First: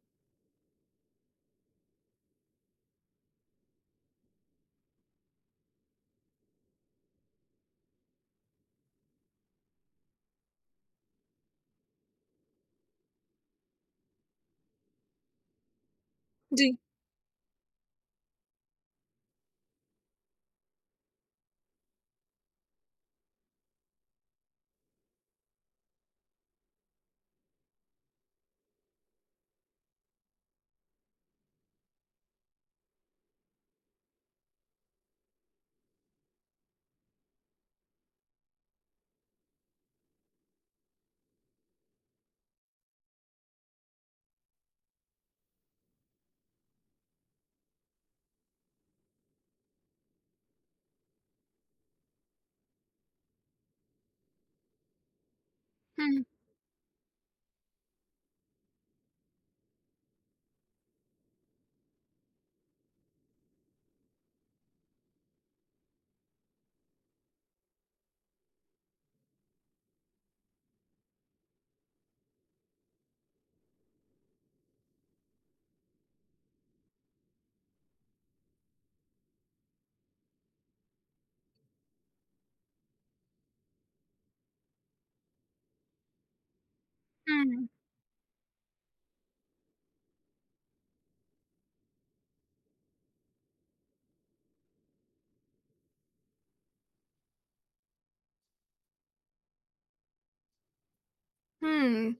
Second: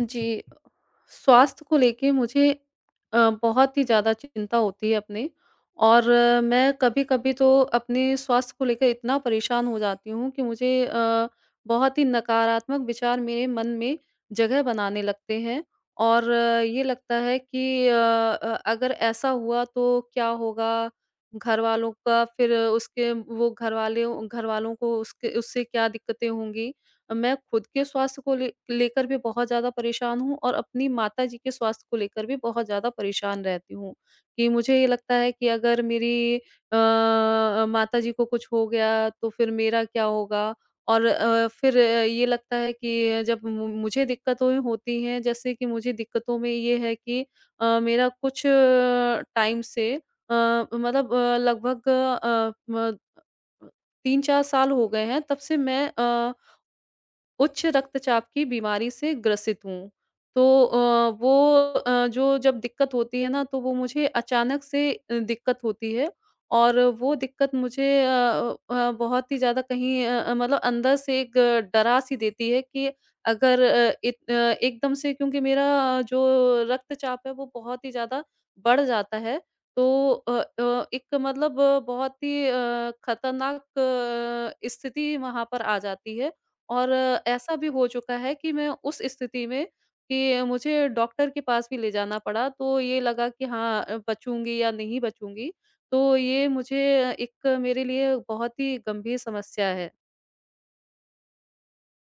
जी, स्वास्थ्य को लेके मुझे बहुत ही ज़्यादा चिंता होती है अपने और मैं कभी-कभी तो अपने स्वास्थ्य को लेकर इतना परेशान हो जाती हूँ कि मुझे बहुत ही नकारात्मक विचार मेरे मन में जगह बनाने लगते हैं और जी। ये लगता है कि अगर ऐसा हुआ तो क्या होगा? घरवालों का फिर उसके वो घरवाले घरवालों को उसके उससे क्या दिक्कतें होंगी? मैं खुद के स्वास्थ्य को ले लेकर भी बहुत ज़्यादा परेशान हूँ और अपनी माताजी के स्वास्थ्य को लेकर भी बहुत ज़्यादा परेशान रहती हूँ, कि मुझे ये लगता है कि अगर मेरी माताजी को कुछ हो गया तो फिर मेरा क्या होगा? और फिर ये लगता है कि जब मु मुझे दिक्कतें होती हैं जैसे कि मुझे दिक्कतों में ये है कि मेरा कुछ टाइम से मतलब लगभग अ, म 3-4 साल हो गए हैं तब से मैं हुँ, उच्च रक्तचाप की बीमारी से ग्रसित हूँ। तो वो जो जब दिक्कत होती है ना, तो वो मुझे अचानक से दिक्कत होती है और वो दिक्कत मुझे बहुत ही ज़्यादा कहीं मतलब अंदर से एक डरा-सी देती है कि अगर एकदम से क्योंकि मेरा जो रक्तचाप है, वो बहुत ही ज़्यादा बढ़ जाता है। तो एक मतलब बहुत ही खतरनाक स्थिति वहाँ पर आ जाती है और ऐसा भी हुँ, हो चुका है कि मैं उस स्थिति में कि मुझे डॉक्टर के पास भी ले जाना पड़ा, तो ये लगा कि हाँ बचूँगी या नहीं बचूँगी। तो ये मुझे एक मेरे लिए बहुत ही गंभीर समस्या है। हुँ।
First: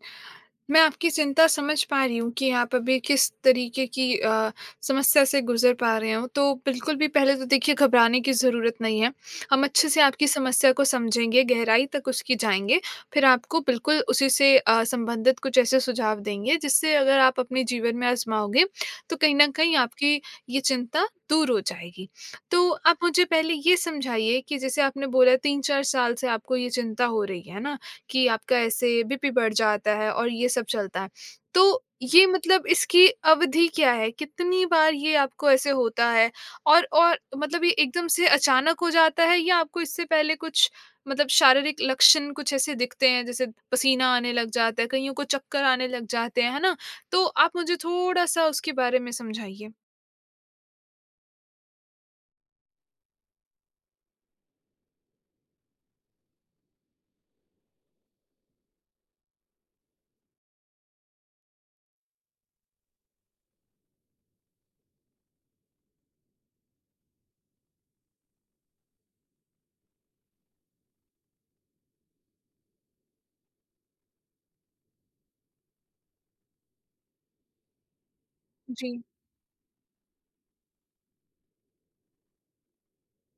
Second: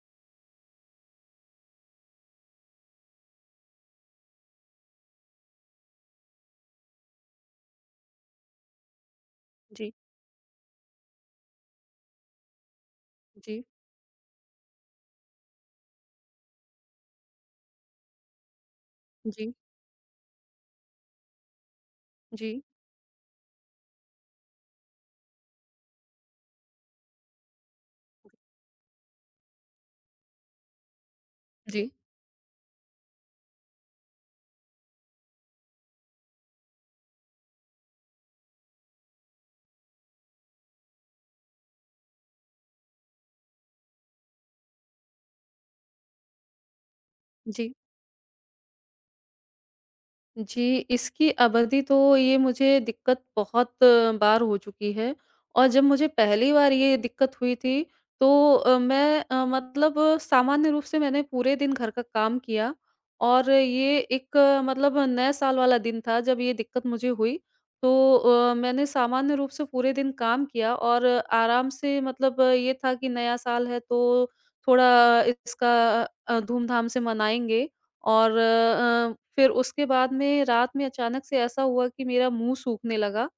मैं आपकी चिंता समझ पा रही हूँ कि आप अभी किस तरीके की समस्या से गुज़र पा रहे हो। तो बिल्कुल भी पहले तो देखिए घबराने की ज़रूरत नहीं है। हम अच्छे जी, से आपकी समस्या को समझेंगे, गहराई तक उसकी जाएँगे, फिर आपको जी, बिल्कुल उसी से संबंधित कुछ ऐसे सुझाव देंगे जिससे अगर आप अपने जीवन में आज़माओगे तो कहीं न जी, कहीं आपकी ये चिंता दूर हो जाएगी। जी, तो आप मुझे पहले ये समझाइए कि जैसे आपने बोला 3-4 साल से आपको ये चिंता हो रही है ना? कि आपका ऐसे बीपी बढ़ जाता है और ये सब चलता है। तो जी, ये मतलब इसकी अवधि क्या है? कितनी बार ये आपको ऐसे होता है? और मतलब ये एकदम से अचानक हो जाता है या आपको इससे पहले कुछ मतलब शारीरिक लक्षण कुछ ऐसे दिखते हैं जैसे पसीना आने लग जाता है, कईयों को चक्कर आने लग जाते हैं, है ना? तो आप जी। मुझे थोड़ा-सा उसके बारे में समझाइए। जी, इसकी अवधि तो ये मुझे दिक्कत बहुत बार हो चुकी है और जब मुझे पहली बार ये दिक्कत हुई थी तो मैं मतलब सामान्य रूप से मैंने पूरे दिन घर का काम किया और ये एक मतलब नए साल वाला दिन था जब ये दिक्कत मुझे हुई। तो मैंने सामान्य रूप से पूरे दिन काम किया और आराम से मतलब ये था कि नया साल है तो थोड़ा इसका धूम-धाम से मनाएँगे। और जी, फिर उसके बाद में रात में अचानक से ऐसा हुआ कि मेरा मुँह सूखने लगा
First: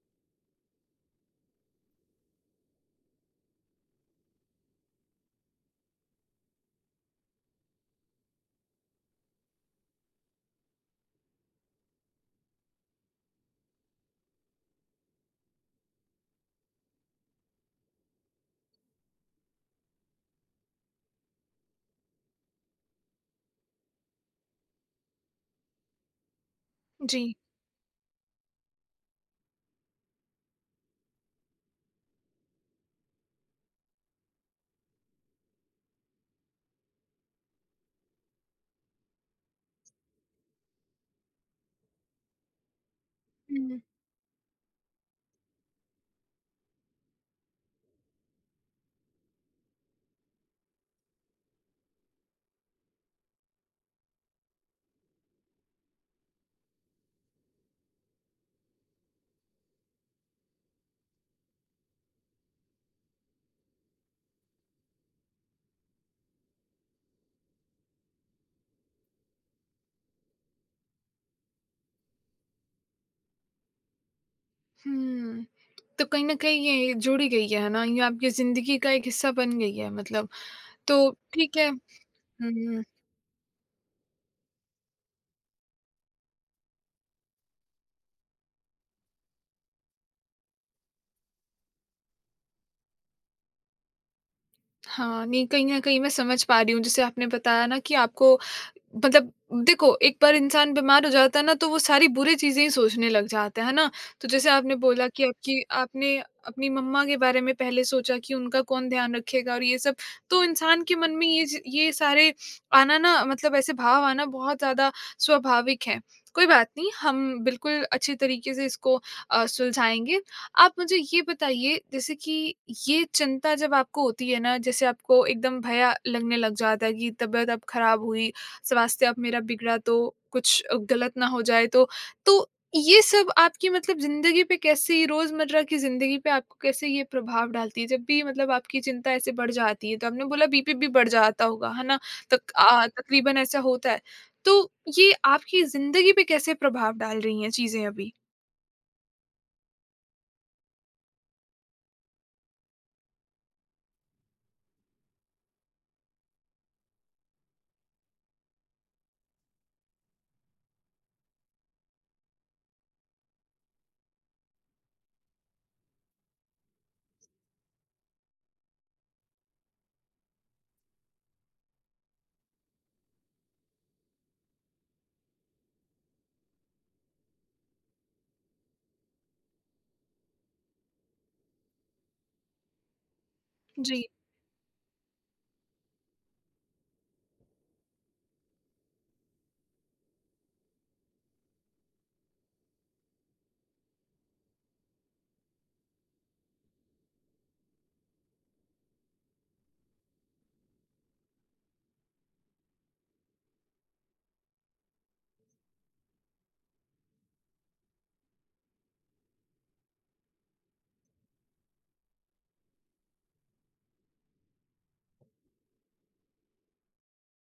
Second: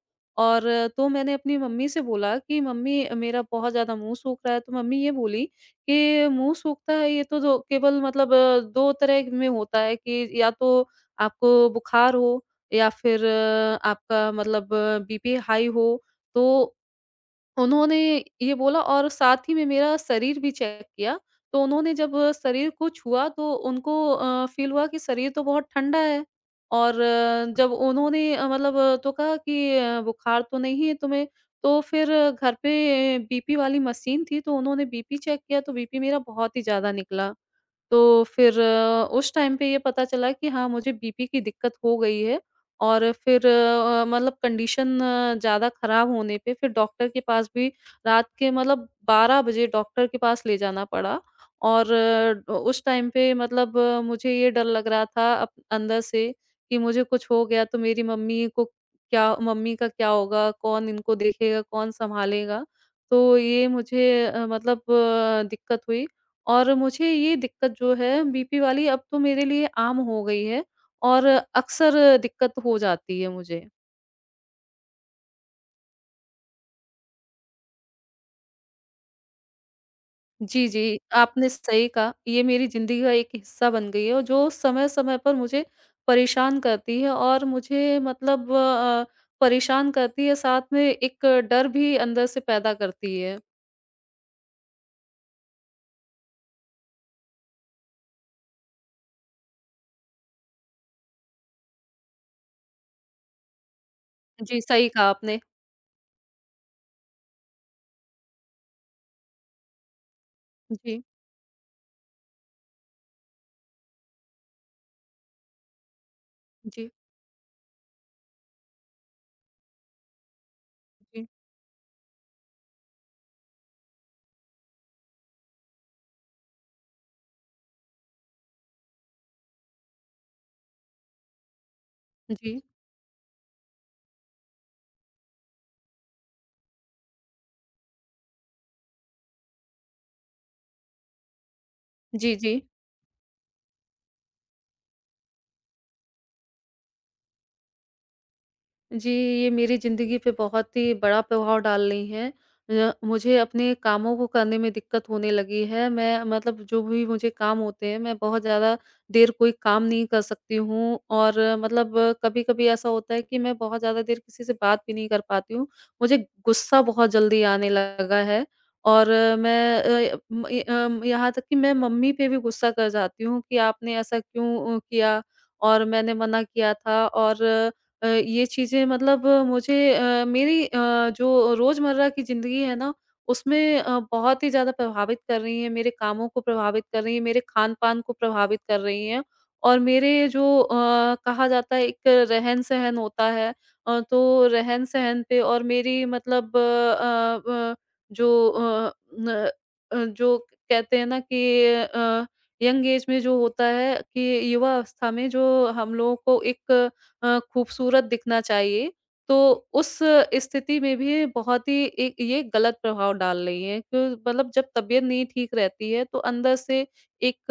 और तो मैंने अपनी मम्मी से बोला कि मम्मी मेरा बहुत ज़्यादा मुँह सूख रहा है, तो मम्मी ये बोली कि मुँह सूखता है ये तो दो केवल मतलब 2 तरह में होता है कि या तो आपको बुखार हो या फिर आपका मतलब बीपी हाई हो, तो उन्होंने ये बोला और साथ ही में मेरा शरीर भी चेक किया, तो उन्होंने जब शरीर को छुआ तो उनको फ़ील हुआ कि शरीर तो बहुत ठंडा है और जी। जब उन्होंने मतलब तो कहा कि बुखार तो नहीं है तुम्हें, तो फिर घर पे बीपी वाली मशीन थी तो उन्होंने बीपी चेक किया तो बीपी मेरा बहुत ही ज़्यादा निकला। तो फिर उस टाइम पे ये पता चला कि हाँ, मुझे बीपी की दिक्कत हो गई है और फिर हुँ, मतलब कंडीशन ज़्यादा ख़राब होने पे फिर डॉक्टर के पास भी रात के मतलब 12 बजे डॉक्टर के पास ले जाना पड़ा और उस टाइम पे मतलब मुझे ये डर लग रहा था अप अंदर से कि मुझे कुछ हो गया तो मेरी मम्मी को क्या मम्मी का क्या होगा? कौन इनको देखेगा? कौन सँभालेगा? तो ये मुझे मतलब दिक्कत हुई और मुझे ये दिक्कत जो है बीपी वाली अब तो मेरे लिए आम हो गई है और अक्सर दिक्कत हो जाती है मुझे। हुँ। तो कहीं न कहीं ये जुड़ी गई है ना, ये आपकी ज़िंदगी का एक हिस्सा बन गई है मतलब। जी, जी, तो आपने ठीक है। सही कहा, ये मेरी हुँ, ज़िंदगी का एक हिस्सा बन गई है और जो समय-समय पर मुझे परेशान करती है और मुझे मतलब परेशान करती है, साथ में एक डर भी अंदर से पैदा करती है। हाँ, नहीं कहीं न कहीं मैं समझ पा रही हूँ जैसे आपने बताया ना कि आपको मतलब देखो एक बार इंसान बीमार हो जाता है ना तो वो सारी बुरी चीज़ें ही सोचने लग जाता है ना? तो जैसे जी, आपने सही कहा बोला कि आपने। आपकी आपने अपनी मम्मा के बारे में पहले सोचा कि उनका कौन ध्यान रखेगा और ये सब, तो इंसान के जी, मन में ये सारे आना ना मतलब ऐसे भाव आना बहुत ज़्यादा स्वाभाविक है। कोई बात जी, नहीं, हम बिल्कुल अच्छे तरीके से इसको सुलझाएँगे। आप मुझे ये जी, बताइए जैसे कि ये चिंता जब आपको होती है ना जैसे आपको एकदम भया लगने लग जाता है कि तबीयत अब खराब हुई, स्वास्थ्य अब मेरा बिगड़ा तो कुछ गलत ना हो जाए तो, तो जी, ये सब आपकी मतलब ज़िंदगी पे कैसे रोज़मर्रा की ज़िंदगी पे आपको कैसे ये प्रभाव डालती है? जब भी मतलब आपकी चिंता ऐसे बढ़ जाती है तो आपने बोला बीपी भी बढ़ जाता होगा, है ना? जी, जी। तकरीबन ऐसा होता है। तो ये आपकी ज़िंदगी पे कैसे प्रभाव डाल रही हैं चीज़ें अभी? जी, ये मेरी ज़िंदगी पे बहुत ही बड़ा प्रभाव डाल रही हैं। मुझे अपने कामों को करने में दिक्कत होने लगी है। मैं मतलब जो भी मुझे काम होते हैं, मैं बहुत ज़्यादा देर कोई काम नहीं कर सकती हूँ और मतलब कभी-कभी ऐसा होता है कि मैं बहुत ज़्यादा देर किसी से बात भी नहीं कर पाती हूँ। मुझे गुस्सा बहुत जल्दी आने लगा है और मैं यहाँ तक कि मैं मम्मी पे भी गुस्सा कर जाती हूँ कि आपने ऐसा क्यों किया और मैंने मना किया था और ये चीज़ें मतलब मुझे मेरी जो रोज़मर्रा की ज़िंदगी है ना, उसमें जी। बहुत ही ज़्यादा प्रभावित कर रही हैं, मेरे कामों को प्रभावित कर रही हैं, मेरे खान-पान को प्रभावित कर रही हैं और मेरे जो कहा जाता है एक रहन-सहन होता है तो रहन-सहन पे और मेरी मतलब जो अ, न अ, जो कहते हैं ना कि यंग एज में जो होता है कि युवा अवस्था में जो हम लोगों को एक खूबसूरत दिखना चाहिए, तो उस स्थिति में भी बहुत ही ए ये गलत प्रभाव डाल रही है कि मतलब जब तबीयत नहीं ठीक रहती है, तो अंदर से एक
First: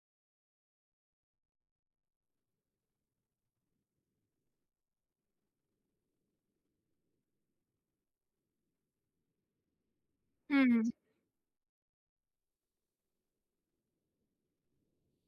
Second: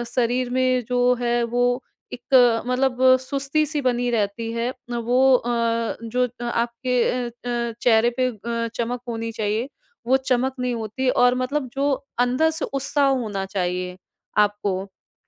शरीर में जो है वो एक मतलब सुस्ती-सी बनी रहती है। वो जो आपके चेहरे पे चमक होनी चाहिए, वो चमक हुँ, नहीं हुँ। होती और मतलब जो अंदर से उत्साह होना चाहिए आपको,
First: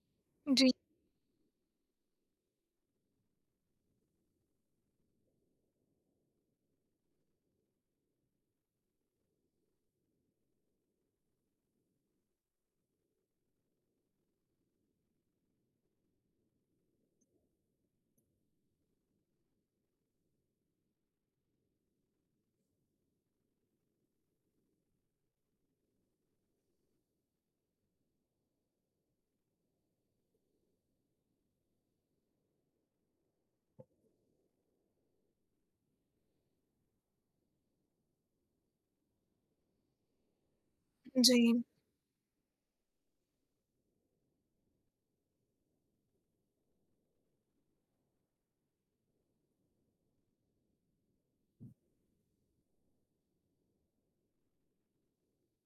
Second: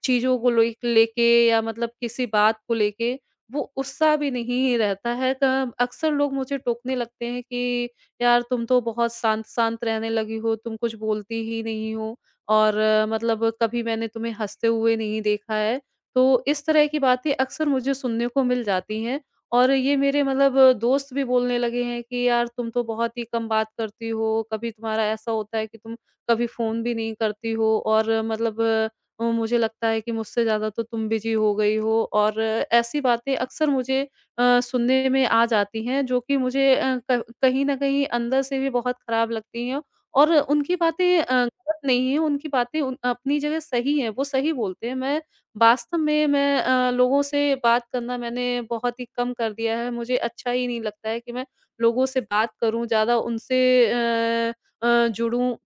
चीज़ों को जी। लोई लेके या मतलब किसी बात को लेके। वो उत्साह भी नहीं रहता है। क अक्सर लोग मुझे टोकने लगते हैं कि, "यार तुम तो बहुत शांत-शांत रहने लगी हो, तुम कुछ बोलती ही नहीं हो और मतलब कभी मैंने तुम्हें हँसते हुए नहीं देखा है।" तो इस तरह की बातें अक्सर मुझे सुनने को मिल जाती हैं और ये मेरे मतलब दोस्त भी बोलने लगे हैं कि, "यार तुम तो बहुत ही कम बात करती हो, कभी तुम्हारा ऐसा होता है कि तुम कभी फ़ोन भी नहीं करती हो और मतलब मुझे लगता है कि मुझसे ज़्यादा तो तुम बिज़ी हो गई हो और ऐसी बातें अक्सर मुझे सुनने में आ जाती हैं जो कि मुझे अ, क कहीं न कहीं अंदर से भी बहुत खराब लगती हैं और उनकी बातें जी, गलत नहीं हैं, उनकी बातें उन अपनी जगह सही हैं, वो सही बोलते हैं। मैं वास्तव में मैं लोगों से बात करना मैंने बहुत ही कम कर दिया है। मुझे अच्छा ही नहीं लगता है कि मैं लोगों से बात करूँ, ज़्यादा उनसे अ जुड़ूँ।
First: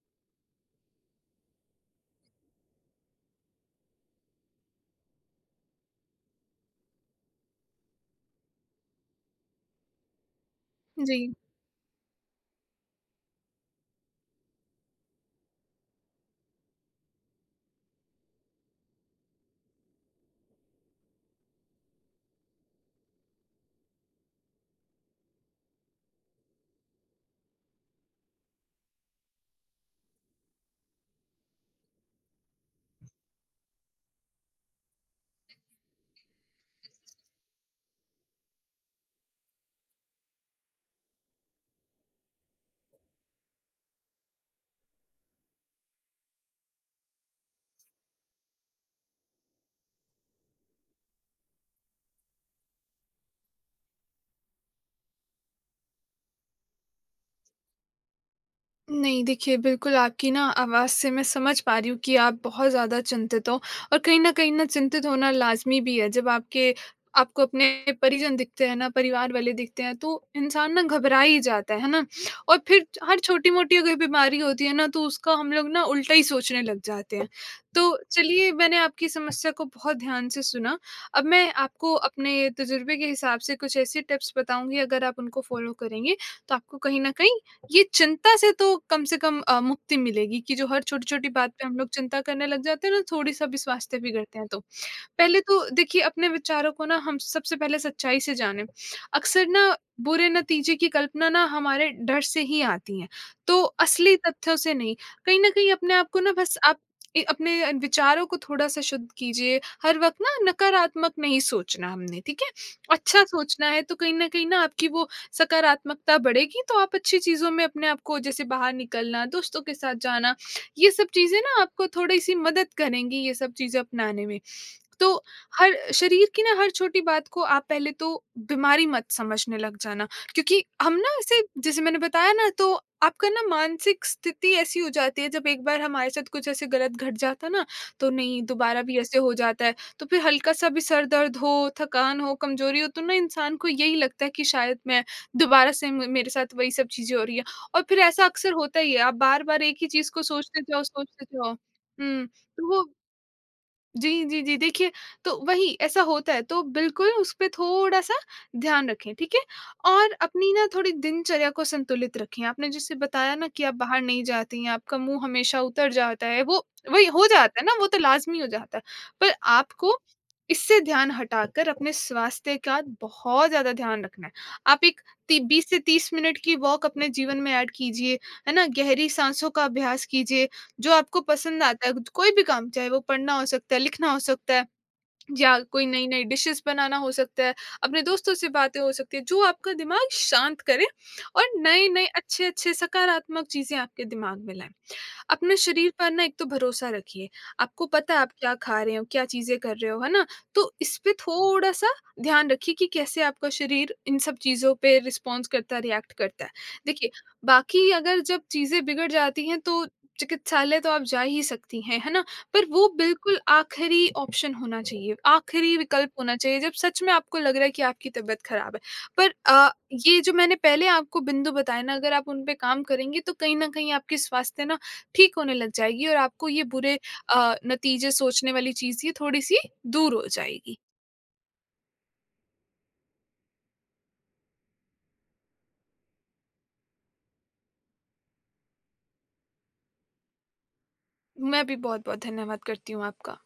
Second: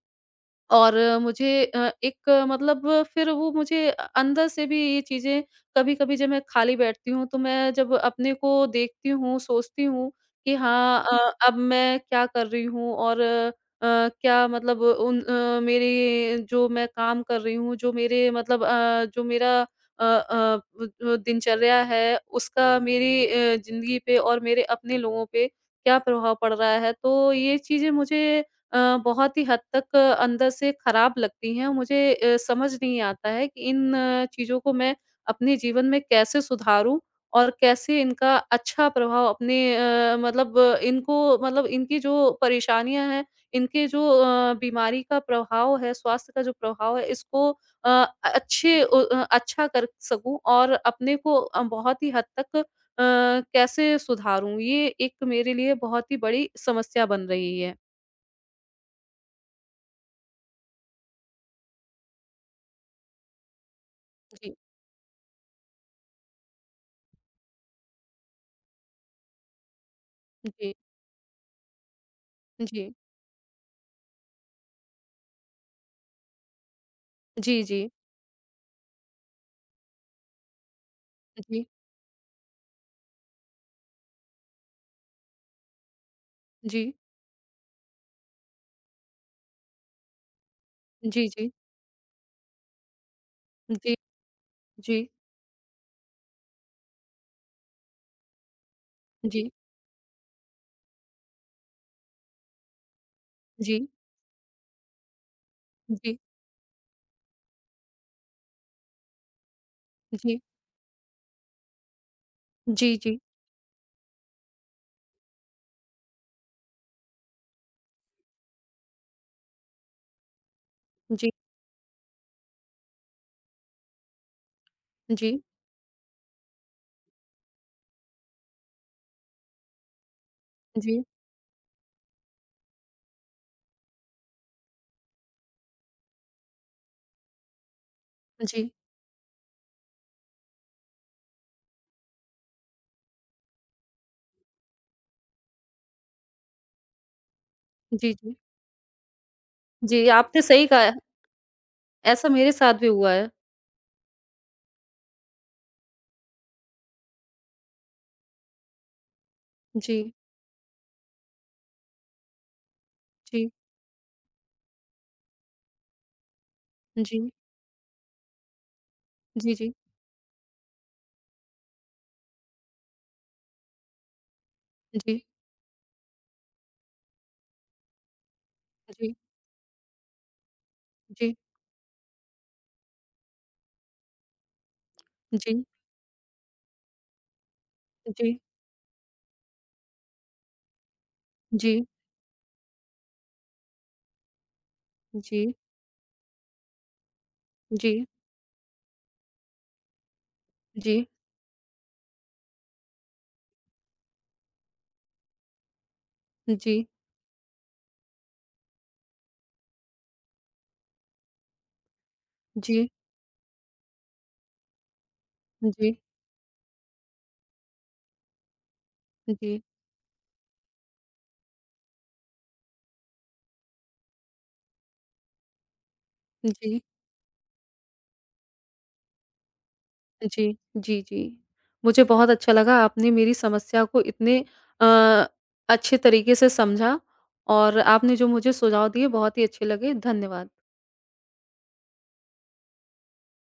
और मुझे एक मतलब फिर वो मुझे अंदर से भी ये चीज़ें कभी-कभी जब मैं खाली बैठती हूँ, तो मैं जब अपने को देखती हूँ, सोचती हूँ कि हाँ, जी। अब मैं क्या कर रही हूँ और क्या मतलब मेरे जो मैं काम कर रही हूँ, जो मेरे मतलब जो मेरा अ अ, दिनचर्या है, उसका मेरी ज़िंदगी पे और मेरे अपने लोगों पे क्या प्रभाव पड़ रहा है। तो ये चीज़ें मुझे बहुत ही हद तक अंदर से खराब लगती हैं। मुझे समझ नहीं आता है कि इन चीज़ों को मैं अपने जीवन में कैसे सुधारूँ और कैसे इनका अच्छा प्रभाव अपने मतलब इनको मतलब इनकी जो परेशानियाँ हैं, इनके जो बीमारी का प्रभाव है, स्वास्थ्य का जो प्रभाव है, इसको अ, अच्छा कर सकूँ और अपने को बहुत ही हद तक कैसे सुधारूँ? ये एक मेरे लिए बहुत ही बड़ी समस्या बन रही है। नहीं देखिए, बिल्कुल आपकी ना आवाज़ से मैं समझ पा रही हूँ कि आप बहुत ज़्यादा चिंतित हो और कहीं न कहीं जी। ना चिंतित होना लाज़मी भी है। जब आपके आपको अपने परिजन दिखते हैं ना, परिवार वाले दिखते हैं, तो जी, इंसान जी। ना घबरा ही जाता है ना? और फिर जी, हर छोटी-मोटी अगर बीमारी होती है ना, तो उसका हम लोग ना उल्टा ही सोचने लग जाते हैं। तो जी। चलिए मैंने आपकी समस्या को बहुत ध्यान से सुना। अब मैं जी, आपको अपने तजुर्बे के हिसाब से कुछ ऐसे टिप्स बताऊँगी, अगर आप उनको फ़ॉलो करेंगे, तो आपको जी। कहीं न कहीं ये चिंता से तो कम से कम मुक्ति मिलेगी कि जो हर जी, छोटी-छोटी जी। बात पे हम लोग चिंता करने लग जाते हैं ना, थोड़ी-सा भी स्वास्थ्य बिगड़ते हैं तो। जी, जी। पहले तो देखिए अपने विचारों को ना हम सबसे पहले सच्चाई से जानें। अक्सर जी, ना बुरे नतीजे की कल्पना ना हमारे डर से ही आती है, तो जी। असली तथ्यों से नहीं। कहीं न कहीं अपने आप को ना बस आप अपने विचारों को थोड़ा-सा शुद्ध कीजिए। हर वक़्त जी, ना जी। नकारात्मक नहीं सोचना हमने, ठीक है? जी, जी। अच्छा सोचना है तो कहीं न कहीं ना आपकी वो सकारात्मकता बढ़ेगी तो आप अच्छी चीज़ों में अपने आप को जैसे बाहर निकलना, दोस्तों के साथ जाना, ये सब जी, जी। चीज़ें ना आपको थोड़ी-सी मदद करेंगी ये सब चीज़ें अपनाने में। तो जी, हर शरीर की ना हर छोटी बात को आप पहले तो बीमारी मत समझने लग जाना क्योंकि हम ना ऐसे जैसे मैंने बताया ना तो आपका ना मानसिक स्थिति ऐसी हो जाती है जब एक बार हमारे साथ कुछ ऐसे गलत घट जाता ना तो नहीं जी। दोबारा भी ऐसे हो जाता है। तो फिर हल्का-सा भी सर दर्द हो, थकान हो, कमज़ोरी हो तो ना इंसान को यही लगता है कि शायद मैं दोबारा से म मेरे साथ वही सब चीज़ें हो रही हैं। और फिर जी, ऐसा जी। अक्सर होता ही है, आप बार-बार एक ही जी, चीज़ को आपने सोचते सही कहा जाओ, है। सोचते जाओ। ऐसा मेरे तो साथ वो भी हुआ है। जी, जी, जी। देखिए, तो वही ऐसा होता है, तो बिल्कुल उस पे थोड़ा-सा ध्यान रखें, ठीक है? जी, और अपनी ना थोड़ी दिनचर्या को संतुलित रखें। आपने जैसे बताया ना जी, कि आप बाहर नहीं जाती हैं, आपका मुँह हमेशा उतर जाता है, वो वही जी। हो जाता है ना, वो तो लाज़मी हो जाता है। पर जी, जी। आपको इससे ध्यान हटाकर अपने स्वास्थ्य का बहुत ज़्यादा ध्यान रखना है। आप जी, एक जी। ती 20 से 30 मिनट की वॉक अपने जीवन में ऐड कीजिए, है ना? गहरी जी, साँसों का अभ्यास कीजिए। जो आपको जी। पसंद आता है, कोई भी काम चाहे वो पढ़ना हो सकता है, लिखना हो सकता है जी, या जी। कोई नई-नई डिशेज़ बनाना हो सकता है, अपने दोस्तों से बातें हो सकती है, जो आपका दिमाग शांत करे और जी, नए-नए अच्छे-अच्छे सकारात्मक चीज़ें आपके दिमाग में लाएँ। जी। अपने शरीर पर ना एक तो भरोसा रखिए, जी, आपको जी। पता है आप क्या खा रहे हो, क्या चीज़ें कर रहे हो, है ना? तो जी, इस जी। पे थोड़ा-सा ध्यान रखिए कि कैसे आपका शरीर इन सब चीज़ों पे रिस्पॉन्स करता है, रिएक्ट करता है। देखिए, बाकी अगर जब चीज़ें बिगड़ जाती हैं तो चिकित्सालय तो आप जा ही सकती हैं, है ना? पर जी, वो बिल्कुल आखिरी ऑप्शन होना चाहिए, आखिरी विकल्प होना चाहिए जब सच में आपको लग रहा है कि आपकी तबीयत खराब है। पर जी। ये जो मैंने पहले आपको बिंदु बताए ना अगर आप उन पे काम करेंगी तो कहीं न कहीं आपके स्वास्थ्य ना ठीक होने लग जाएगी और आपको ये जी बुरे नतीजे सोचने वाली चीज़ ये थोड़ी-सी दूर हो जी, जाएगी। जी, जी। मुझे बहुत अच्छा लगा आपने मेरी समस्या को इतने अ, अच्छे तरीके से समझा और आपने जो मुझे सुझाव दिए बहुत ही अच्छे लगे। धन्यवाद। मैं भी बहुत-बहुत धन्यवाद करती हूँ आपका।